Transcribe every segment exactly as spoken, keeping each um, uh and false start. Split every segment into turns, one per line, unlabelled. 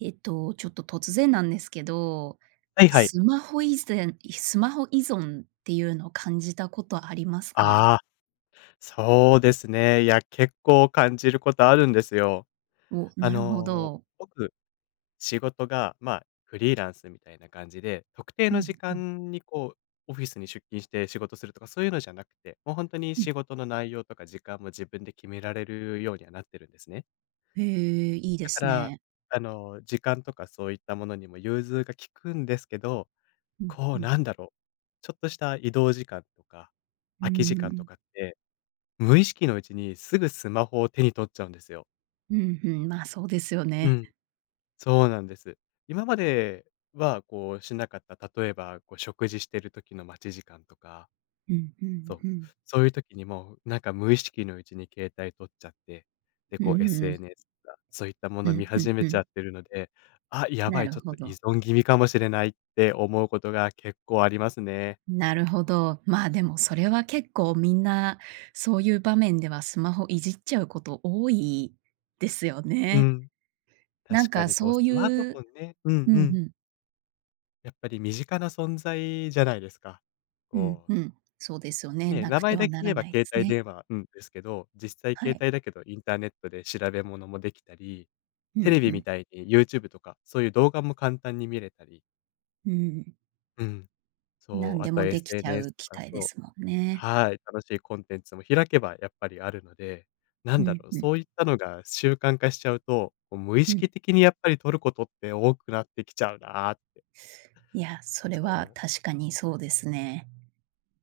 えっと、ちょっと突然なんですけど、
はいはい。
スマホいぜんいスマホ依存っていうの感じたことありますか？
ああ、そうですね。いや、結構感じることあるんですよ。
お、
あ
なるほ
の、
ど。
僕、仕事が、まあ、フリーランスみたいな感じで、特定
う
の
ん
時
うん。
間に、こう、オフィスに出勤して仕事するとか、そういうのじゃなくて、もうほんとに
うん。
仕事の内容とか時間も自分で決められるようにはなってるんですね。
へえ、いいで
だか
す
ら、
ね。
あの、時間とかそういったものにも融通が利くんですけど、
うん
こ
う
う、
ん。
なんだろ、ちょっとした移動時間とか
うー
空き時間と
ん。
かって、無意識のうちにすぐスマホを手に取っちゃうんですよ。
うん、ふん、ま、そうですよ
う
ね。
ん、そうなんです。今までは、こう、しなかった、例えば、こう、食事している時の待ち時間とか
うん、ふ
そ
ん
う、
ふん。
そういう時にも、なんか、無意識のうちに携帯取っちゃって、で、
う
こう、
ーん。
SNS とかそういったもの
う
を見
ん、ふん
始め
ふ
ちゃ
ん。
ってるので「あ、やば
な
い、ち
る
ょっと
ほ
依
ど。
存気味かもしれない」って思うことが結構ありますね。
なるほど。ま、でも、それは結構みんな、そういう場面ではスマホいじっちゃうこと多いですよ
う
ね。
ん。
なん
確か
か、
に、こう、
そ
ス
うい
マートフォ
う
ンねうん
う
う
ん、ふ
ん。
ん。
やっぱり身近な存在じゃないですか。
うん
こう
うん。そうですよね。
ね、
無
名
く
前
て
だ
は
け
な
言
ら
えば
ないで
携
す
帯
ね。
電話うん、ですけど、実際
は
携
い。
帯だけどインターネットで調べ物も出来たり、
う
テ
ん、
レビ
ふ
み
ん。
たいに YouTube とか、そういう動画も簡単に見れたり。
うん。
うん。そう、
何
あ
で
と
も出来ちゃう
SNS と
機
か、
械で
そう
すもんね。
はい。楽しいコンテンツも開けばやっぱりあるので、な
う
んだ
ん、
ろう、
ふん。
そういったのが習慣化しちゃうと、こう無意
うん。
識的にやっぱり取ることって多くなってきちゃうなって。
いや、それ
そ
は
う。
確かにそうですね。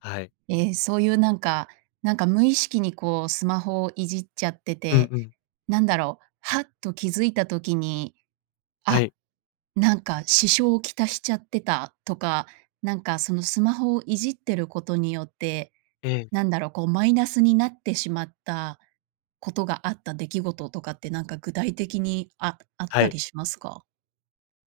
はい。
ええ、そういうなんか、なんか無意識にこうスマホをいじっちゃって
うん
て、
うん。
なんだろう、はっと気づいた時に、
は
あ、
い。
なんか支障をきたしちゃってたとか、なんかその、スマホをいじってることによって、
ええ。
なんだろう、こうマイナスになってしまったことがあった出来事とかって、なんか具体的に、ああっ
は
た
い。
りしますか？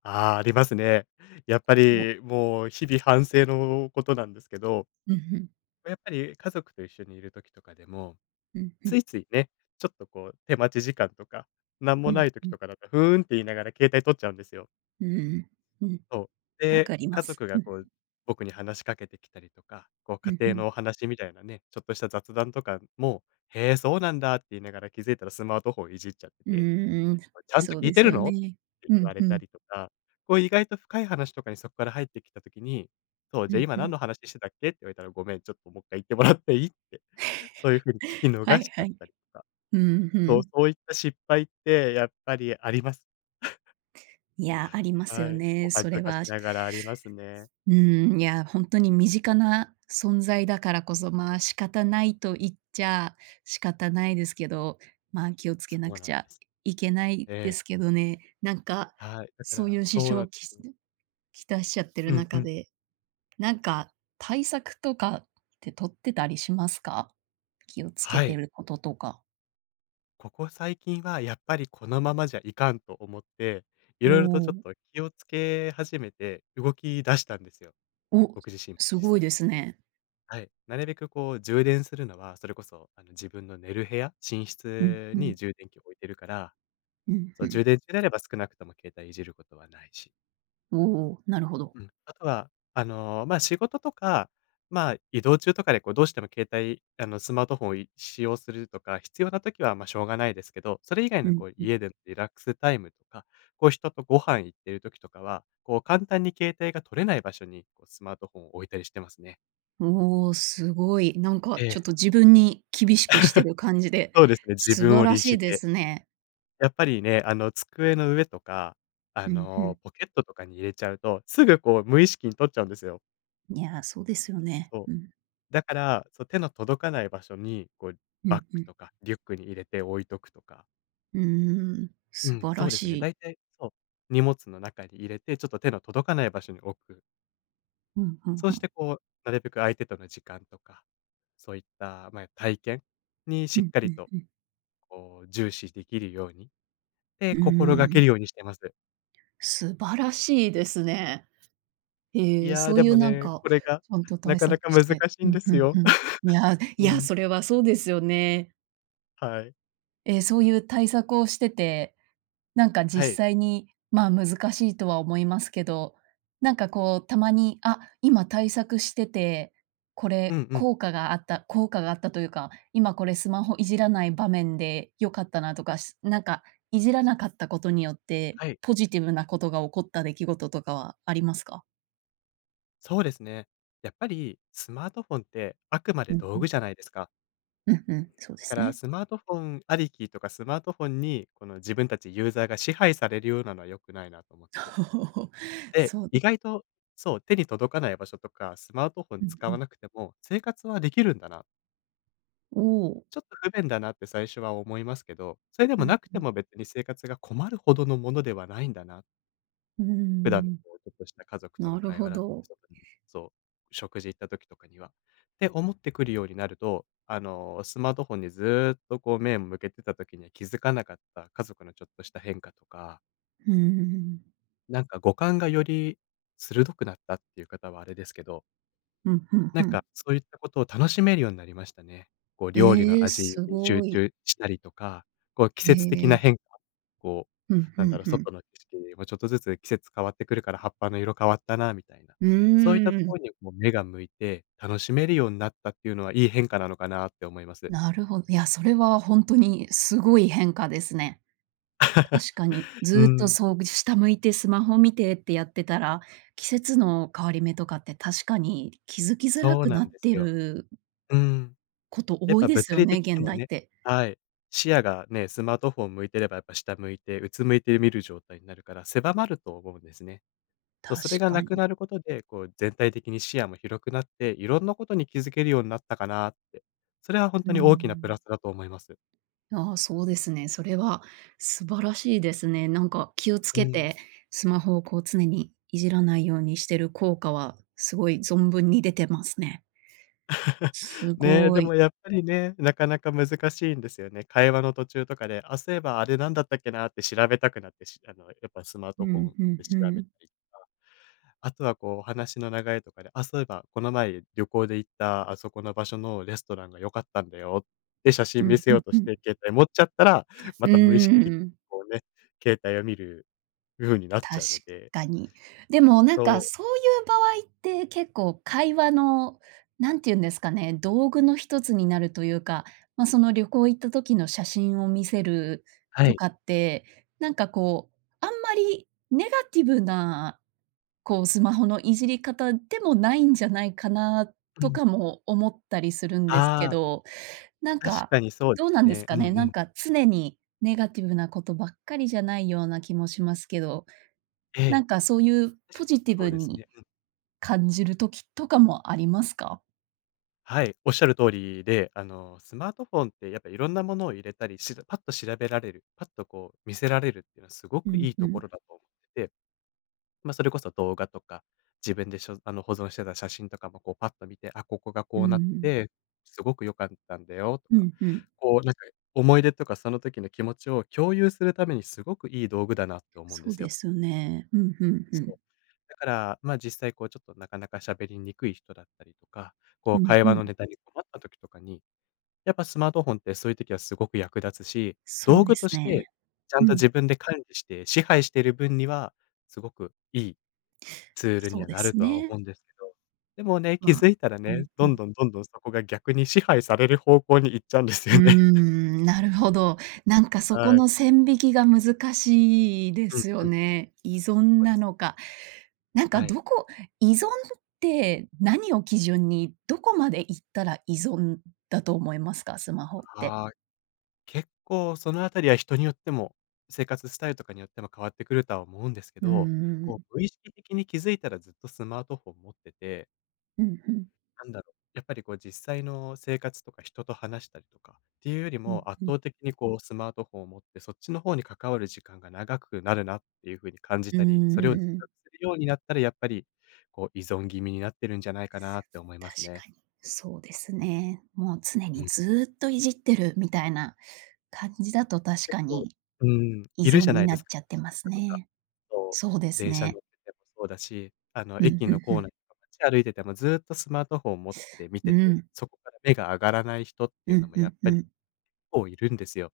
ああ、ありますね。やっぱ
お。
り、もう日々反省のことなんですけど、
うん、ふん。
ま、やっぱり家族と一緒に居る時とかでも、
うん、ふ
つ
ん。
いついね、ちょっとこう手待ち時間とか、何
う
も
ん
ない時
うん。
とかだと「ふーん」って言いながら携帯取っちゃうんですよ。
ううん。うん。
そう。
分
で、
かりま
家
す、
族
う
が
ん。
こう、僕に話しかけてきたりとか、こう、
ふ
家
んふ
庭
ん。
のお話みたいなね、ちょっとした雑談とかも「へえ、そうなんだ」って言いながら、気づいたらスマートフォンいじっちゃって
う
て、
ーん、
「お前ちゃんと
そう
聞い
で
て
す
る
よ
の？」っ
ね。
て
ふ
言
ん
われ
ふ
た
ん。
りとか、こう意外と深い話とかにそこから入ってきた時に、そう、
ふ
「じゃあ
ん
今
ふ
何
ん。
の話してたっけ？」って言われたら、「ごめん、ちょっとももっかい言ってもらっていい？」って。そういう風に聞き
は
逃し
い
ちゃ
は
っ
い。
たりとか。
うん、ふ
そう、
ん。
そういった失敗って、やっぱりあります。
いや、あります
は
よ
い、お
ね、
恥
それ
ずかし
は。
ながらありますね。
うん、いや、ほんとに身近な存在だからこそ、まあ仕方ないと言っちゃ仕方ないですけど、まあ気をつ
そ
けな
う
く
なん
ち
で
ゃ
す。
いけない
え
で
え。
すけどね。なんか、
はい、だか
そう
ら
いう支
そうな
障
ん
を
で
き
す。
きたしちゃってる
うんう
中
ん。
で、なんか対策とかって取ってたりしますか？気を付
は
けて
い。
ることとか。
ここ最近は、やっぱりこのままじゃいかんと思って、
お
色々とちょっ
お。
と気を付け始めて、動き出したんですよ。
お、
僕自身も
す
実
ごい
際。
ですね。
はい。なるべくこう、充電するのはそれこそ、あの、自分の寝る部屋寝
うん
室
う
に
ん。
充電器を置いてるから、
うん、
そ
ふ
う、充
ん。
電中であれば、少なくとも携帯いじることはないし。
おお、なるほど。
うん。あとは、あの、ま、仕事とか、まあ、移動中とかで、こう、どうしても携帯あの、スマートフォンをい使用するとか、必要な時は、ま、しょうがないですけど、それ以外
う
の、
ん
こう、
うん。
家でリラックスタイムとか、こう、人とご飯行っている時とかは、こう、簡単に携帯が取れない場所に、こう、スマートフォンを置いたりしてますね。
うお、すごい。なんか、
ええ。
ちょっと自分に厳しくしてる感じ で、
そうですね、自
素
分
晴
を
ら
律
しい
し
で
て。
すね。
やっぱりね、あの、机の上とか、あ
うん、ふん。
の、ポケットとかに入れちゃうと、すぐ、こう、無意識に取っちゃうんですよ。
いや、そうですよね。
そう。
うん。
だから、そ、手の届かない場所に、こう、
うん、
バッ
ふ
グ
ん。
とかリュックに入れて置いとくとか。
うーん。
う
素
ん、
晴
そ
ら
うで
し
すね。
い。
大体、そう、荷物の中に入れて、ちょっと手の届かない場所に置く。
うん、ふん
そう
ふ
し
ん。
て、こう、なるべく相手との時間とか、そういった、ま、体験に
う
し
ん
っか
う
り
ん
と、
うん。
こう、重視できるようにって
う
心掛
ー
け
ん。
るようにしてます。
素晴らしいですね。
い
へえ、
や、
そう
で
いう、
も
なん
ね、
か、
これが、
ちゃんと
な
対
か
策
なか
し
難し
て。
い
う
ん
ん、
で
ふ
す
ん
よ。
ふん。いや、い
う
や、
ん。
それはそうですよね。
はい。
ええ、そういう対策をしてて、なんか
は
実
い。
際にまあ難しいとは思いますけど、なんかこう、たまに、あ、今対策してて、こ
うん
れ
うん。
効果があった効果があったというか、今これスマホいじらない場面で良かったなとか、なんかいじらなかったことによって
はい。
ポジティブなことが起こった出来事とかはありますか？
そうですね。やっぱり、スマートフォンってあくま
う
で
ん
道
う
具
ん。
じゃないですか。
うんうん、そうで
だか
す
ら、
ね。
スマートフォンありきとか、スマートフォンに、この自分たちユーザーが支配されるようなのは良くないなと思って。ええ、
そう
意
で
外と、そう、手に届かない場所とか、スマートフォン
うん
使
う
わ
ん。
なくても生活はできるんだな。
おお。
ちょっと不便だなって最初は思いますけど、それで
う
も
ん
なく
う
て
ん。
も別に生活が困るほどのものではないんだな。
うー
普段の
ん。
こうちょっとした家族と
な
の
る
会
ほ
話
ど。
そう、食事行った時とかには、って思ってくるようになると、あの、スマートフォンにずっとこう目向けてた時には気づかなかった家族のちょっとした変化とか
うーん。
なんか五感がより鋭くなったって言う方はあれですけど。
うん、ふん
なん
ふん。
か、そういったことを楽しめるようになりましたね。こう、料理
え
の
え、
味に
す
集
ごい。
中したりとか、こう、季
へ
節的な
え。
変化、こ
ふ
う、
ん
な
ふ
んだ
ん
ろう、
ふん。
外の景色もちょっとずつ季節変わってくるから、葉っぱの色変わったなみたいな。
う
そういった
ー
とこ
ん。
ろに、こう、目が向いて楽しめるようになったっていうのは、いい変化なのかなって思います。
なるほや、それは本当にすごい変化ですね。確かに。
う
ずっと、
ん。
そうぐし下向いてスマホ見てってやってたら、季節の変わり目とかって、確かに気づきづら
そう
く
な
な
ん
っ
です
て
よ。
る
うん。
こと
やっ
多い
ぱ
です
物
よ
理
ね、
的
現
にも
代っ
ね
て。
はい、視野がね。スマートフォンを向いてればやっぱ下向いてうつむいて見る状態になるから、狭まると思うんですね。そう、
確
それがな
か
く
に。
なることで、こう全体的に視野も広くなって、いろんなことに気づけるようになったかなって。それは本
う
当に大きなプラ
ん。
スだと思います。
ああ、そうですね。それは素晴らしいですね。なんか、気をつ
う
け
ん。
てスマホをこう、常にいじらないようにしてる効果は、すごい存分に出てますね。す
ね。
ご
でも
い。
やっぱりね、なかなか難しいんですよね。会話の途中とかで、あ、そういえばあれなんだったっけなって調べたくなって、しあの、やっぱスマー
う
トフォ
ん、
ン
ふん
で
ふ
調べ
ん。
たりとか。あとはこう、お話の流れとかで、「あ、そういえばこの前旅行で行った、あそこの場所のレストランが良かったんだよ」って写
う
真見
ん、
せ
ふ
よ
ん
うと
ふ
し
ん。
て携帯持っちゃったら、ま
う
た無意識的に
ん。
こうね、携帯を見るふうになっち
確
ゃうので。
かに。でも、なん
そ
か、
う。
そういう場合って、結構会話のなんていうんですかね、道具のひとつになるというか。まあ、その旅行行った時の写真を見せる
は
と
い。
かって、なんか、こう、あんまりネガティブな、こう、スマホのいじり方でもないんじゃないかな
う
と
ん。
かも思ったりするんですけ
ああ。
ど。なん
確
か、
かにそうで
どう
す
なんです
ね。う
か
んう
ね、なん
ん。
か、常にネガティブなことばっかりじゃないような気もしますけど。
え
なん
え、
かそういう、
確
ポ
かに
ジティ
そう
ブ
です
に
ね。うん。
感じる時とかもありますか？
はい、仰る通りで、あの、スマートフォンってやっぱ色んなものを入れたり、しらパッと調べられる、パッと、こう、見せられるってのはすご
う
く
ん、
いい
ふ
とこ
ん。
ろだと思って。ま、それこそ動画とか、自分でしょあの、保存してた写真とかもこう、パッと見て、あ、ここが
う
こ
ー
うなって
ん。
て、すごく良かったんだよと
う
か、
ん、ふん。
こう、なんか思い出とかその時の気持ちを共有するためにすごくいい道具だなって思うんで
そう
すよ。
ですよね。うん、ふんふ
そう。
ん。
だから、ま、実際、こう、ちょっと、なかなか喋りにくい人だったりとか、こう、
うん、
会
ふ
話の
ん。
ネタに困った時とかに、やっぱスマートフォンってそういう時はすごく役立つし、
そ
道
うで
具
す
として、
ね。
ちゃん
う
と
ん。
自分で管理して支配してる分には、すごくいいツール
そ
に
う
は
で
なる
す
とは思
ね。
うんですけど、でもね、気付
ま、
いたら
う
ね、
ん、ふ
どん
ん。
どんどんどんそこが逆に支配される方向に行っちゃうんです
うー
よね。
ん、なるほど。なんかそこ
はい。
の線引きが難しいで
うん
すよ
うん。
ね。依
そ
存
うです。
なのか。なんか、
はい。
どこ依存って、何を基準にどこまで行ったら依存だと思いますか？スマホって。
はい。結構そのあたりは人によっても、生活スタイルとかによっても変わってくるとは思うんですけ
うー
ど、こ
ん。
う、無意識的に気付いたらずっとスマートフォン持ってて
うんうん。
なんだろう。やっぱりこう、実際の生活とか人と話したりとかっていうより
うん、
も、圧
ふん。
倒的にこうスマートフォンを持って、そっちの方に関わる時間が長くなるなっていう風に感じ
うー
たり、それを自
ん。
覚するようになったら、やっぱり、こう、依存気味になってるんじゃないかなって思います
確
ね。
かに、そうですね。もう常
う
に
ん。
ずっといじってるみたいな感じだと確
結
か
構、
に、
うーん、
依
いる
存
じゃな
に
いで
な
す
っ
か
ちゃってま す
かとか、
ね。
こ
そうで
う、
す
電車
ね。
乗っててもそうだし、あの、
うん、
駅
ふ
の
んふ
コー
ん。
ナーとか街歩いててもずっとスマートフォン持って見て
う
て、
ん。
そこから目が上がらない人ってい
う
うの
ん、
も
ふ
やっ
んふ
ぱり結
ん。
構いるんですよ。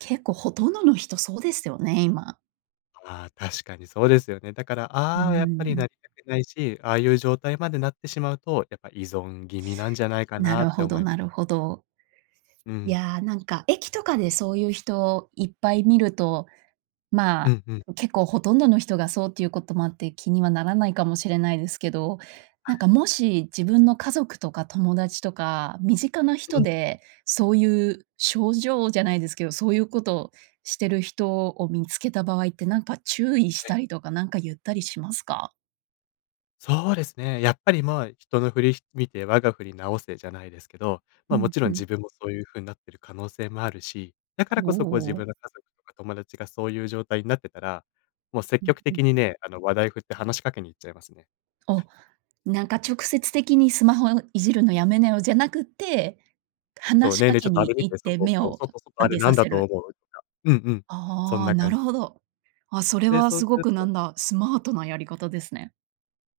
結構ほとんどの人そうですよね、今。
ああ、確かにそうですよね。だから、
うー
ああは、やっぱり
ん。
なりたくないし、ああいう状態までなってしまうとやっぱ依存気味なんじゃないか
な
なっ
る
て
ほ
思
ど
い
なるほど。
う
い
ん。
や、なんか駅とかでそういう人いっぱい見ると、ま
うんうん。
あ結構ほとんどの人がそうっていうこともあって、気にはならないかもしれないですけど、
は
なん
い。
かもし、自分の家族とか友達とか、身近な
う
人
ん。
で、そういう症状じゃないですけど、そういうことをしてる人を見付けた場合って、何か注意し
はい。
たりとかなんか言ったりしますか？
そうですね。やっぱり、ま、人の振り見て我が振り直せじゃないですけど、
う
ま、も
ん
ちろ
う
ん
ん。
自分もそういう風なってる可能性もあるし、だか
お
らこそ、こう、自分
お。
の家族とか友達がそういう状態になってたら、もう積
うん
極
うん。
的にね、あの、話題を振って話しかけに行っちゃいますね。
お、なんか直接的に「スマホいじるのやめなよ」じゃなくって、
そう。
話し
「ねえ
か
ねえ、ちょ
け
っとあ
に
れ見
行っ
て、
て
外、
目
そう、
を
外、外、
上
あれ
げ
な
さ
んだ
せ
と
る。
思う？」とか。うんうん、そん
ああ、
な
な
感
る
じ。
ほど。あ、それ
で、
は
そう
す
す
ご
る
く、な
と
んだ、スマートなやり方ですね。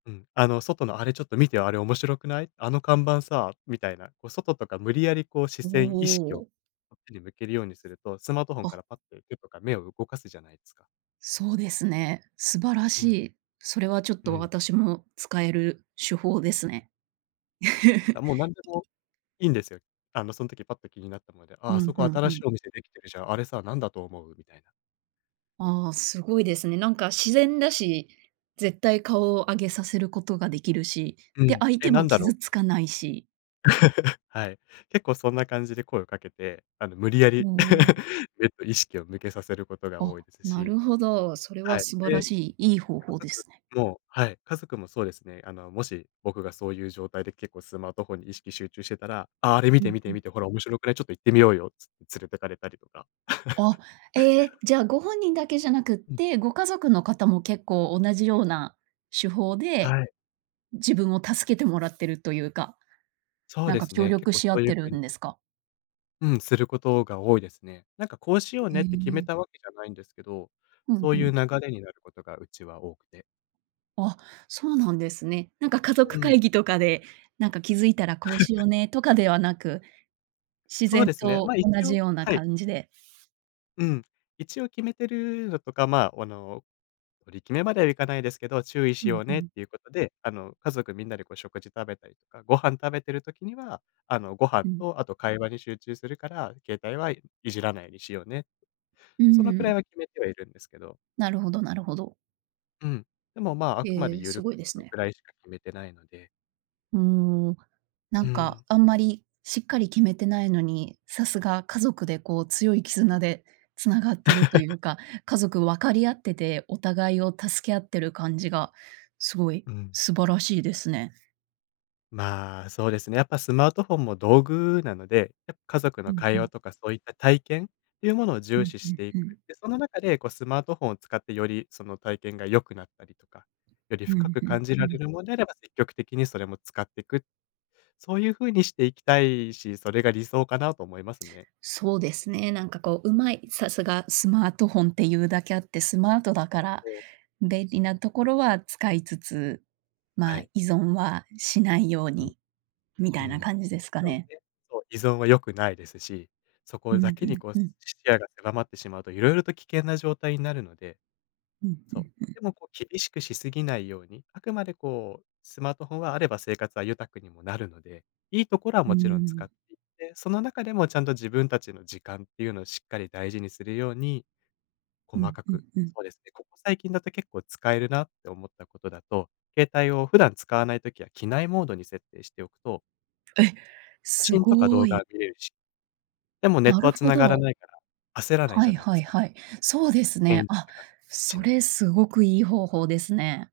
うん。「あの、外のあれちょっと見てよ。あれ面白くない？あの看板さ」みたいな。こう、外とか、無理矢理、こう、視
お
線意識を
お。
こっちに向けるようにすると、スマートフォン
あ。
からパッと手とか目を動かすじゃないですか。
そうですね。素晴ら
う
し
ん。
い。それはちょっ
う
と、
ん。
私も使える手法ですね。
あ、もう、なんで もいいんですよ。あの、そん時パッと気になったので。「あ、
う
あ
ん、
そ
ふ
こ
ん、う
新し
ん。
いお店出来てるじゃん。あれさ、なんだと思う？」みたいな。
ああ、すごいですね。なんか、自然だし、絶対顔を上げさせることが出来るし、
う
で、
ん、
相
「え、
手
な
も
んだろう」
傷
っ
つ
て。
かないし。
はい。結構そんな感じで声をかけて、あの、無理や
お
り
お。
えっと、意識を向けさせることが
あ、
多いです
な
し
るほど。それ
は
は
い。
素晴ら
で、
しい、いい方
家
法で
族
すね。
もはい。家族もそうですね、あのもし僕がそういう状態で結構スマートフォンに意識集中してたら「ああ、あれ見
う
て、
ん、
見
ふ
て、
ん。
見て。ほら、面白くない？ちょっと行ってみようよ」つって連れてかりとか。
あ、ええ、じゃあご本人だけじゃなくっ
うん。
て、ご家族の方も結構同じような手法で、
はい。
自分を助けてもらってるというか、
そう
なん
で
か
す
協
ね。結
力
構そ
し合
う
っ
いう
てる
風に
んですか？
うん、することが多いですね。なんか、こうしよう
え
ねって決め
え。
たわけじゃないんですけど、
ふん
そう
ふ
いう
ん。
流れになることがうちは多くて。
あ、そうなんですね。なんか家
う
族
ん。
会議とかで、なんか、気づいたらこうしよ うね、とかではなく、自
そう
然
ですね。
と
ま、一
同じ
応
ような
はい。
感じで？
うん。一応決めてるのとか、まあ、あの、取り決めまではいかないですけど、注意
ふ
しよ
ん
う
ふ
ねっ
ん。
ていうことで、あの、家族みんなでこう、食事食べたりとかご飯食べてる時には、あの、ご飯
うん。
とあと、会話に集中するから、携帯はいじらないようにしようね、
う
そのく
ー
ら
ん。
いは決めてはいるんですけど。
なるほどなるほど。
うん。でも、まあ、あくまで
へえ、
ゆ
す
る
ご
く、
いで
そ
す
の
ね。
くらいしか決めてないので。
うーん、な
う
ん
ー
か、
ん。
あんまりしっかり決めてないのに、さすが家族で、こう、強い絆で繋がってるとい うか、家族分かり合っててお互いを助け合ってる感じがすごい
うん。
素晴らしいですね。
まあ、そうですね。やっぱスマートフォンも道具なので、や家族
う
の
ん、ふ
会話
ん。
とかそういった体験っていうものを
う
重
ん、
視
ふ
し
ん、
てい
ふ
く。
ん。
で、その中で、こう、スマートフォンを使って、よりその体験が良くなったりとか、より
う
深
ん、
く
ふ
感
ん、
じ
う
られ
ん。
るもんであれば積極的にそれも使ってく。そういう風にしていきたいし、それが理想かなと思いますね。
そうですね、なんか、こう、うまい、さすがスマートフォンっていうだけあって、スマートだから
そう。
便利なところは使いつつ、
は
まあ、
い。
依存はしないよう
うん。
にみ
う
たい
ん、
な感じで
も
す
ち
か
ろん
ね。
ね、そう、依存は良くないですし、そこ
う
だ
ん、
け
ふ
に、
ん、
こう、
う
視
ん。
野が狭まってしまうと色々と危険な状態になるので。
うん、ふ
そう。
ん、ふん。
でも、こう、厳しくしすぎないように、あくまで、こう、スマートフォンはあれば生活は豊かにもなるので、いいところは
うー
もちろん使っ
ん。
ていって、その中でもちゃんと自分たちの時間っていうのをしっかり大事にするように、
う
細
ん、
か
ふん、
く
ふん。
そうですね、ここ最近だと結構使えるなって思ったことだと、携帯を普段使わない時は機内モードに設定しておくと
え、
写
す
真とか
ご
動
ー
画は
い。
見れるし、でもネッ
な
ト
る
は
ほ
繋がら
ど。
ないから、焦らない
は
じゃ
い
ないで
は
す
い
か。
はい。そうです
絵に
ね。
見
あ、
せかけ、ち
そ
が
れ、すごくいい方法ですね。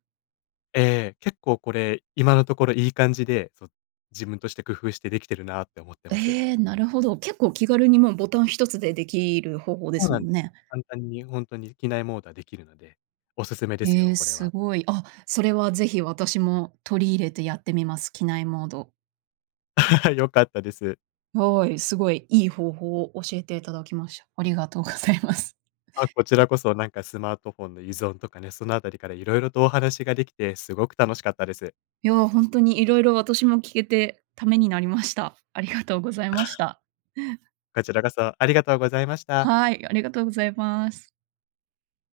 ええ、結構これ今のところいい感じで、そ、自分として工夫してできてるなって思ってます。
ええ、なるほど。結構気軽に、ま、ボタン一つでできる方法で
そう
す
な
も
ん
ん
ですよ。
ね。
簡単にほんとに機内モードはできるので、お勧めです
え
よ
え、
これ
す
は。
ごい。あ、それはぜひ私も取り入れてやってみます、機内モード。
良かったです。
はい、すごい、いい方法を教えていただきました。ありがとうございます。
あ、こちらこそ、なんかスマートフォンの依存とかね、そのあたりから色々とお話ができてすごく楽しかったです。
いや、ほんとに色々私も聞けてためになりました。ありがとうございました。
こちらこそ、ありがとうございました。
はい、ありがとうございます。